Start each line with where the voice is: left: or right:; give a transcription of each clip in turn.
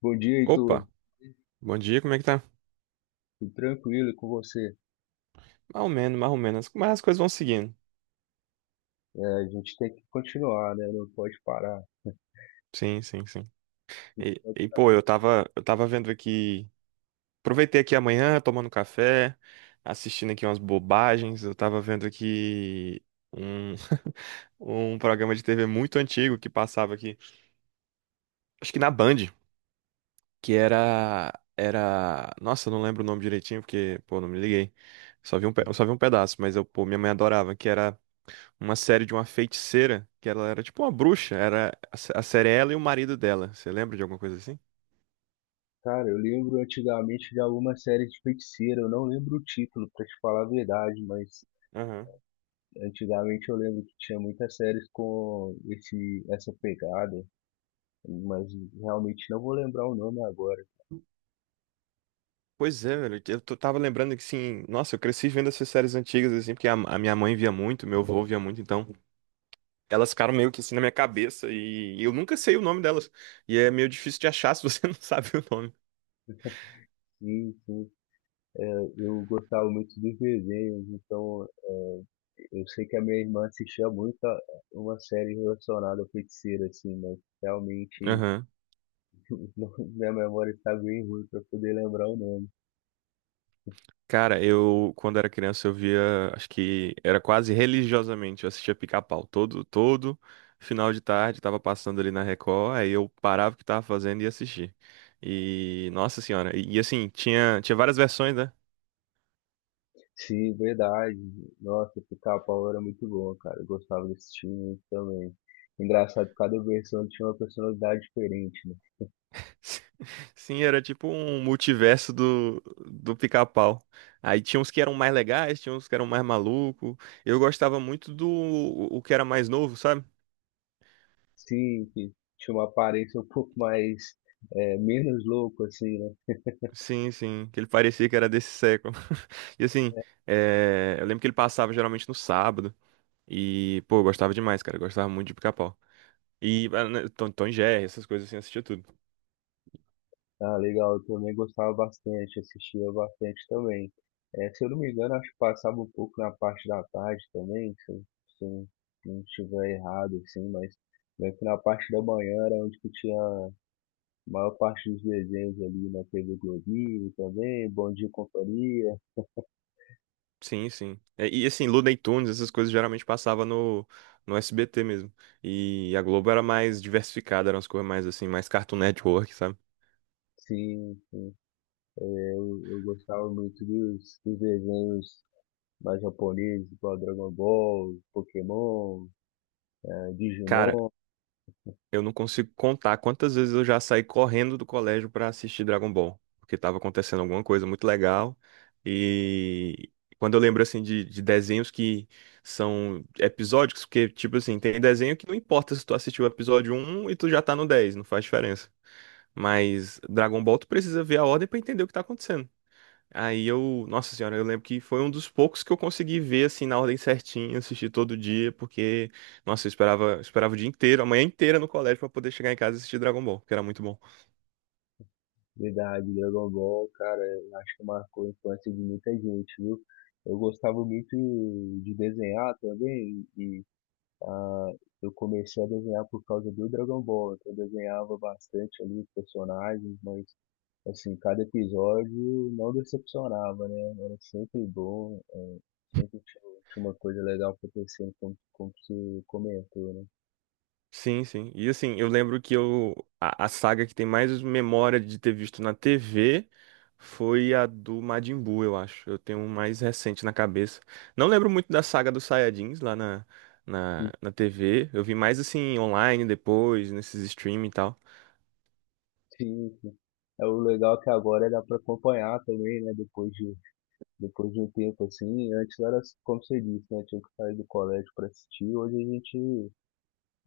left: Bom dia, Heitor.
right: Opa, bom dia, como é que tá?
left: Tudo tranquilo e com você?
right: Mais ou menos, mais ou menos. Mas as coisas vão seguindo.
left: É, a gente tem que continuar, né? Não pode parar.
right: Sim, sim, sim. Pô, eu tava vendo aqui. Aproveitei aqui amanhã, tomando café, assistindo aqui umas bobagens. Eu tava vendo aqui um, um programa de TV muito antigo que passava aqui. Acho que na Band, que era. Era. Nossa, eu não lembro o nome direitinho, porque, pô, não me liguei. Só vi um, pe- eu só vi um pedaço, mas eu, pô, minha mãe adorava, que era. Uma série de uma feiticeira, que ela era tipo uma bruxa, era a série é ela e o marido dela. Você lembra de alguma coisa assim?
left: Cara, eu lembro antigamente de alguma série de feiticeira. Eu não lembro o título, pra te falar a verdade, mas
right: Aham.
left: antigamente eu lembro que tinha muitas séries com essa pegada, mas realmente não vou lembrar o nome agora.
right: Pois é, velho, tava lembrando que assim, nossa, eu cresci vendo essas séries antigas assim, porque a minha mãe via muito, meu avô via muito, então elas ficaram meio que assim na minha cabeça e eu nunca sei o nome delas. E é meio difícil de achar se você não sabe o nome.
left: Sim, sim. É, eu gostava muito dos desenhos, então eu sei que a minha irmã assistia muito uma série relacionada a feiticeira assim, mas realmente
right: Aham.
left: minha memória está bem ruim para poder lembrar o nome.
right: Cara, quando era criança, eu via, acho que era quase religiosamente, eu assistia Pica-Pau todo final de tarde, tava passando ali na Record, aí eu parava o que tava fazendo e assistia. E, nossa senhora, e assim, tinha várias versões, né?
left: Sim, verdade. Nossa, o Pica-Pau era muito bom, cara. Eu gostava desse time muito também. Engraçado, cada versão tinha uma personalidade diferente, né?
right: Sim, era tipo um multiverso do Pica-Pau. Aí tinha uns que eram mais legais, tinha uns que eram mais malucos. Eu gostava muito do o que era mais novo, sabe?
left: Sim, que tinha uma aparência um pouco mais, menos louco, assim, né?
right: Sim, sim, que ele parecia que era desse século. E assim, eu lembro que ele passava geralmente no sábado. E, pô, eu gostava demais, cara. Eu gostava muito de Pica-Pau. E ah, né, Tom e Jerry, essas coisas assim, eu assistia tudo.
left: Ah, legal, eu também gostava bastante, assistia bastante também. Se eu não me engano, acho que passava um pouco na parte da tarde também, se eu não estiver errado, assim, mas meio que na parte da manhã era onde que tinha a maior parte dos desenhos ali na TV Globinho também, Bom Dia e Companhia.
right: Sim, sim. Assim, Looney Tunes, essas coisas geralmente passava no SBT mesmo. E a Globo era mais diversificada, eram as coisas mais assim, mais Cartoon Network, sabe?
left: Sim, é, eu gostava muito dos desenhos mais japoneses, igual Dragon Ball, Pokémon,
right: Cara,
left: Digimon.
right: eu não consigo contar quantas vezes eu já saí correndo do colégio pra assistir Dragon Ball, porque tava acontecendo alguma coisa muito legal. E quando eu lembro assim de desenhos que são episódicos, porque tipo assim, tem desenho que não importa se tu assistiu o episódio um e tu já tá no 10, não faz diferença. Mas Dragon Ball tu precisa ver a ordem pra entender o que tá acontecendo. Aí eu, nossa senhora, eu lembro que foi um dos poucos que eu consegui ver assim na ordem certinha, assistir todo dia, porque nossa, eu esperava o dia inteiro, a manhã inteira no colégio pra poder chegar em casa e assistir Dragon Ball, que era muito bom.
left: Verdade, Dragon Ball, cara, eu acho que marcou a infância de muita gente, viu? Eu gostava muito de desenhar também, e ah, eu comecei a desenhar por causa do Dragon Ball, então eu desenhava bastante ali os personagens, mas assim, cada episódio não decepcionava, né? Era sempre bom, sempre tinha, tinha uma coisa legal acontecendo, como você comentou, né?
right: Sim, sim. E assim, eu lembro que a saga que tem mais memória de ter visto na TV foi a do Majin Buu, eu acho. Eu tenho um mais recente na cabeça. Não lembro muito da saga dos Saiyajins lá na,
left: E,
right: na, na TV. Eu vi mais assim online depois, nesses streaming e tal.
left: sim, sim. É, o legal é que agora dá para acompanhar também, né? Depois de um tempo, assim, antes era, como você disse, né? Tinha que sair do colégio para assistir. Hoje a gente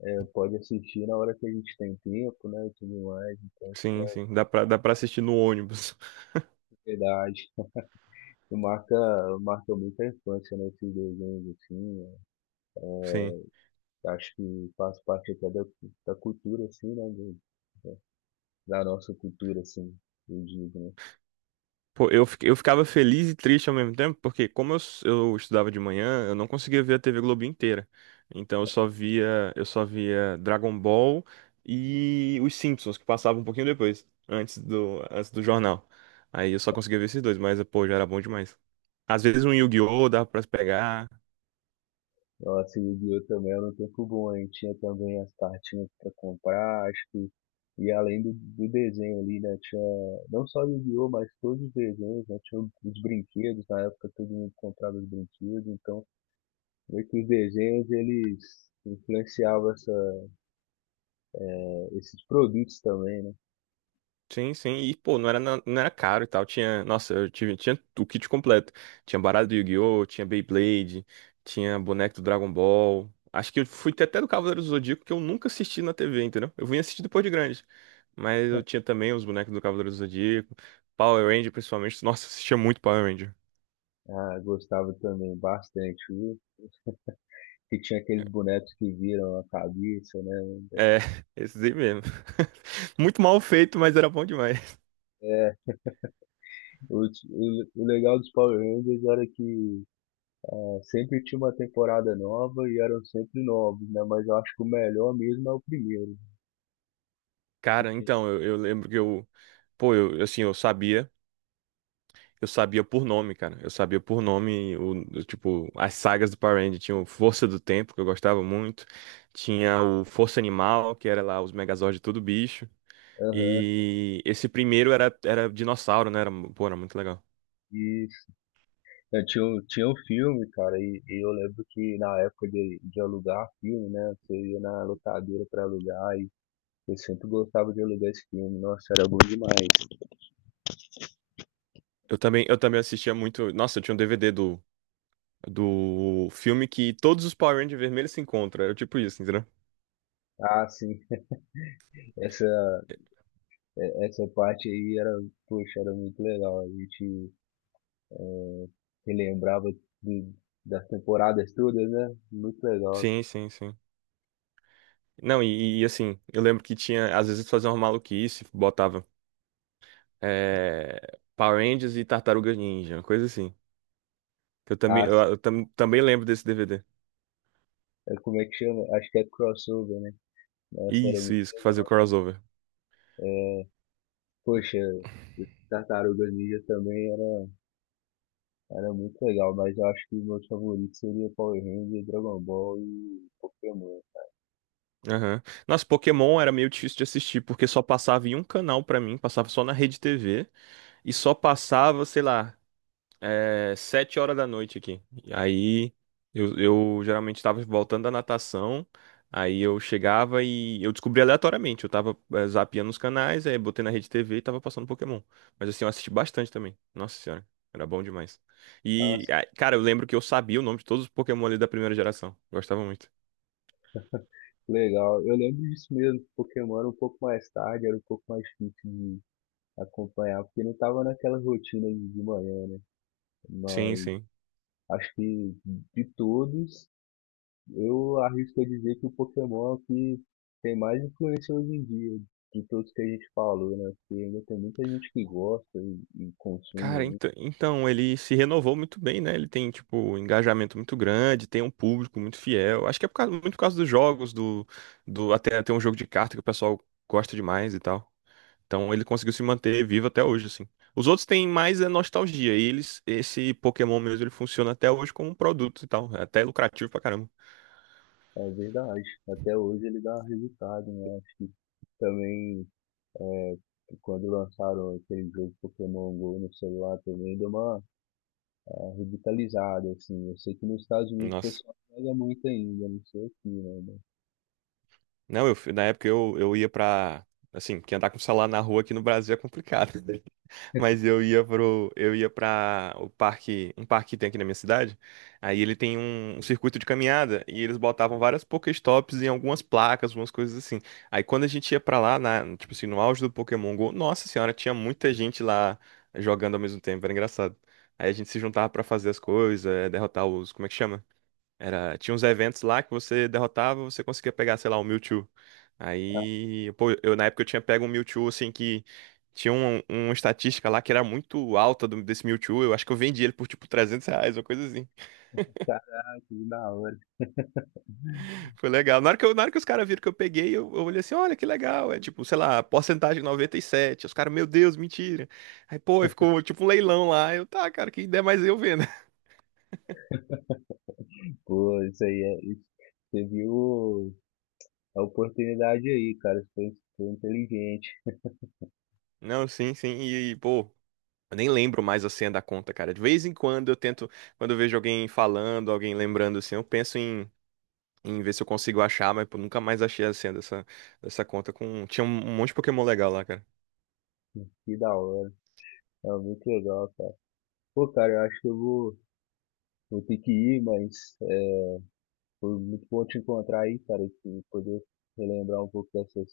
left: pode assistir na hora que a gente tem tempo, né? E tudo mais, né,
right: Sim,
left: é
right: sim. Dá pra assistir no ônibus.
left: verdade. E Marca, marca muito a infância, né? Esses desenhos, assim.
right: Sim.
left: É. Acho que faz parte até da cultura, assim, né? Da nossa cultura, assim, eu digo, né?
right: Pô, eu ficava feliz e triste ao mesmo tempo, porque como eu estudava de manhã, eu não conseguia ver a TV Globo inteira. Então eu só via Dragon Ball e os Simpsons, que passavam um pouquinho depois, antes do jornal. Aí eu só conseguia ver esses dois, mas, pô, já era bom demais. Às vezes um Yu-Gi-Oh! Dava pra se pegar.
left: Nossa, Yu-Gi-Oh! Também era um tempo bom, hein? Tinha também as cartinhas pra comprar, e além do desenho ali, né? Tinha não só Yu-Gi-Oh! Mas todos os desenhos, né? Tinha os brinquedos, na época todo mundo comprava os brinquedos, então meio que os desenhos eles influenciavam esses produtos também, né?
right: Sim, sim. E, pô, não era caro e tal. Tinha, nossa, eu tive, tinha o kit completo. Tinha baralho do Yu-Gi-Oh!, tinha Beyblade, tinha boneco do Dragon Ball. Acho que eu fui ter até do Cavaleiro do Zodíaco, que eu nunca assisti na TV, entendeu? Eu vim assistir depois de grande. Mas eu tinha também os bonecos do Cavaleiro do Zodíaco, Power Ranger, principalmente. Nossa, eu assistia muito Power Ranger.
left: Ah, gostava também bastante, viu? Que tinha aqueles bonecos que viram a cabeça, né?
right: É, esses aí mesmo. Muito mal feito, mas era bom demais.
left: É, o legal dos Power Rangers era que é, sempre tinha uma temporada nova e eram sempre novos, né? Mas eu acho que o melhor mesmo é o primeiro, né? Que
right: Cara,
left: tinha.
right: então, eu lembro que eu. Pô, eu, assim, eu sabia. Eu sabia por nome, cara. Eu sabia por nome, tipo, as sagas do Power Rangers. Tinha o Força do Tempo, que eu gostava muito. Tinha o Força Animal, que era lá os Megazords de todo bicho.
left: Aham,
right: E esse primeiro era, era dinossauro, né? Era, pô, era muito legal.
left: isso. Eu tinha, tinha um filme, cara, e eu lembro que na época de alugar filme, né? Você ia na locadora pra alugar e eu sempre gostava de alugar esse filme. Nossa, era bom demais.
right: Eu também assistia muito. Nossa, eu tinha um DVD do filme que todos os Power Rangers vermelhos se encontram. Era tipo isso, entendeu?
left: Ah, sim, essa, essa parte aí era, poxa, era muito legal. A gente eh, relembrava de- das temporadas todas, né? Muito legal.
right: Sim, sim, sim. Não, e, assim, eu lembro que tinha, às vezes fazia uma maluquice, botava Power Rangers e Tartarugas Ninja, uma coisa assim. Que eu também,
left: Ah,
right: eu também lembro desse DVD.
left: é, como é que chama? Acho que é crossover, né? Nossa, era
right: Isso,
left: muito
right: isso, que fazia o
left: legal.
right: crossover.
left: É, poxa, os Tartarugas Ninja também era, era muito legal, mas eu acho que meus favoritos seriam Power Rangers, Dragon Ball e Pokémon.
right: Aham. Nossa, Pokémon era meio difícil de assistir, porque só passava em um canal pra mim, passava só na Rede TV, e só passava, sei lá, é 7 horas da noite aqui. E aí eu geralmente estava voltando da natação. Aí eu chegava e eu descobri aleatoriamente. Eu tava zapeando os canais, aí botei na rede TV e tava passando Pokémon. Mas assim, eu assisti bastante também. Nossa senhora, era bom demais. E,
left: Nossa,
right: ah, cara, eu lembro que eu sabia o nome de todos os Pokémon ali da primeira geração. Gostava muito.
left: que legal. Eu lembro disso mesmo, que Pokémon era um pouco mais tarde, era um pouco mais difícil de acompanhar, porque não tava naquela rotina de manhã, né?
right: Sim,
left: Mas
right: sim.
left: acho que de todos, eu arrisco a dizer que o Pokémon é o que tem mais influência hoje em dia, de todos que a gente falou, né? Porque ainda tem muita gente que gosta e consome
right: Cara,
left: aí.
right: então, ele se renovou muito bem, né? Ele tem, tipo, um engajamento muito grande, tem um público muito fiel. Acho que é muito por causa dos jogos, do até ter um jogo de carta que o pessoal gosta demais e tal. Então ele conseguiu se manter vivo até hoje, assim. Os outros têm mais é nostalgia. E eles, esse Pokémon mesmo, ele funciona até hoje como um produto e tal. É até lucrativo pra caramba.
left: É verdade. Até hoje ele dá resultado, né? Acho que também é, quando lançaram aquele jogo Pokémon Go no celular também deu uma revitalizada, assim. Eu sei que nos Estados Unidos o
right: Nossa.
left: pessoal joga muito ainda, não sei aqui, né? Mas,
right: Não, na época eu ia pra. Assim, que andar com celular na rua aqui no Brasil é complicado. Mas eu ia para o parque, um parque que tem aqui na minha cidade. Aí ele tem um circuito de caminhada e eles botavam várias Pokéstops em algumas placas, algumas coisas assim. Aí quando a gente ia pra lá, tipo assim, no auge do Pokémon Go, nossa senhora, tinha muita gente lá jogando ao mesmo tempo, era engraçado. Aí a gente se juntava pra fazer as coisas, derrotar os, como é que chama? Era, tinha uns eventos lá que você derrotava, você conseguia pegar, sei lá, um Mewtwo.
left: ah,
right: Aí, pô, eu na época eu tinha pego um Mewtwo, assim, que tinha uma estatística lá que era muito alta desse Mewtwo. Eu acho que eu vendi ele por, tipo, R$ 300, uma coisa assim.
left: caraca, que da hora.
right: Foi legal. Na hora que os caras viram que eu peguei, eu olhei assim, olha que legal. É, tipo, sei lá, porcentagem 97. Os caras, meu Deus, mentira. Aí, pô, aí ficou, tipo, um leilão lá. Eu, tá, cara, quem der mais eu vendo.
left: Pô, isso aí é. Isso. Você viu a oportunidade aí, cara. Você foi, foi inteligente.
right: Não, sim, sim. E, pô, eu nem lembro mais a senha da conta, cara. De vez em quando eu tento, quando eu vejo alguém falando, alguém lembrando assim, eu penso em, em ver se eu consigo achar, mas pô, nunca mais achei a senha dessa conta com. Tinha um monte de Pokémon legal lá, cara.
left: Que da hora. É muito legal, cara. Pô, cara, eu acho que eu vou, vou ter que ir, mas é, foi muito bom te encontrar aí, cara, e poder relembrar um pouco dessas,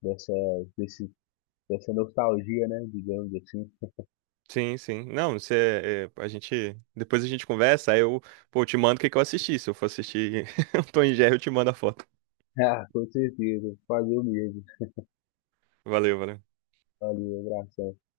left: dessa, desse, dessa nostalgia, né? Digamos assim.
right: Sim, sim. Não, você, a gente, depois a gente conversa, aí eu, pô, eu te mando o que que eu assisti. Se eu for assistir o Tom e Jerry, eu te mando a foto.
left: Ah, com certeza. Fazer o mesmo.
right: Valeu, valeu.
left: Valeu, abração.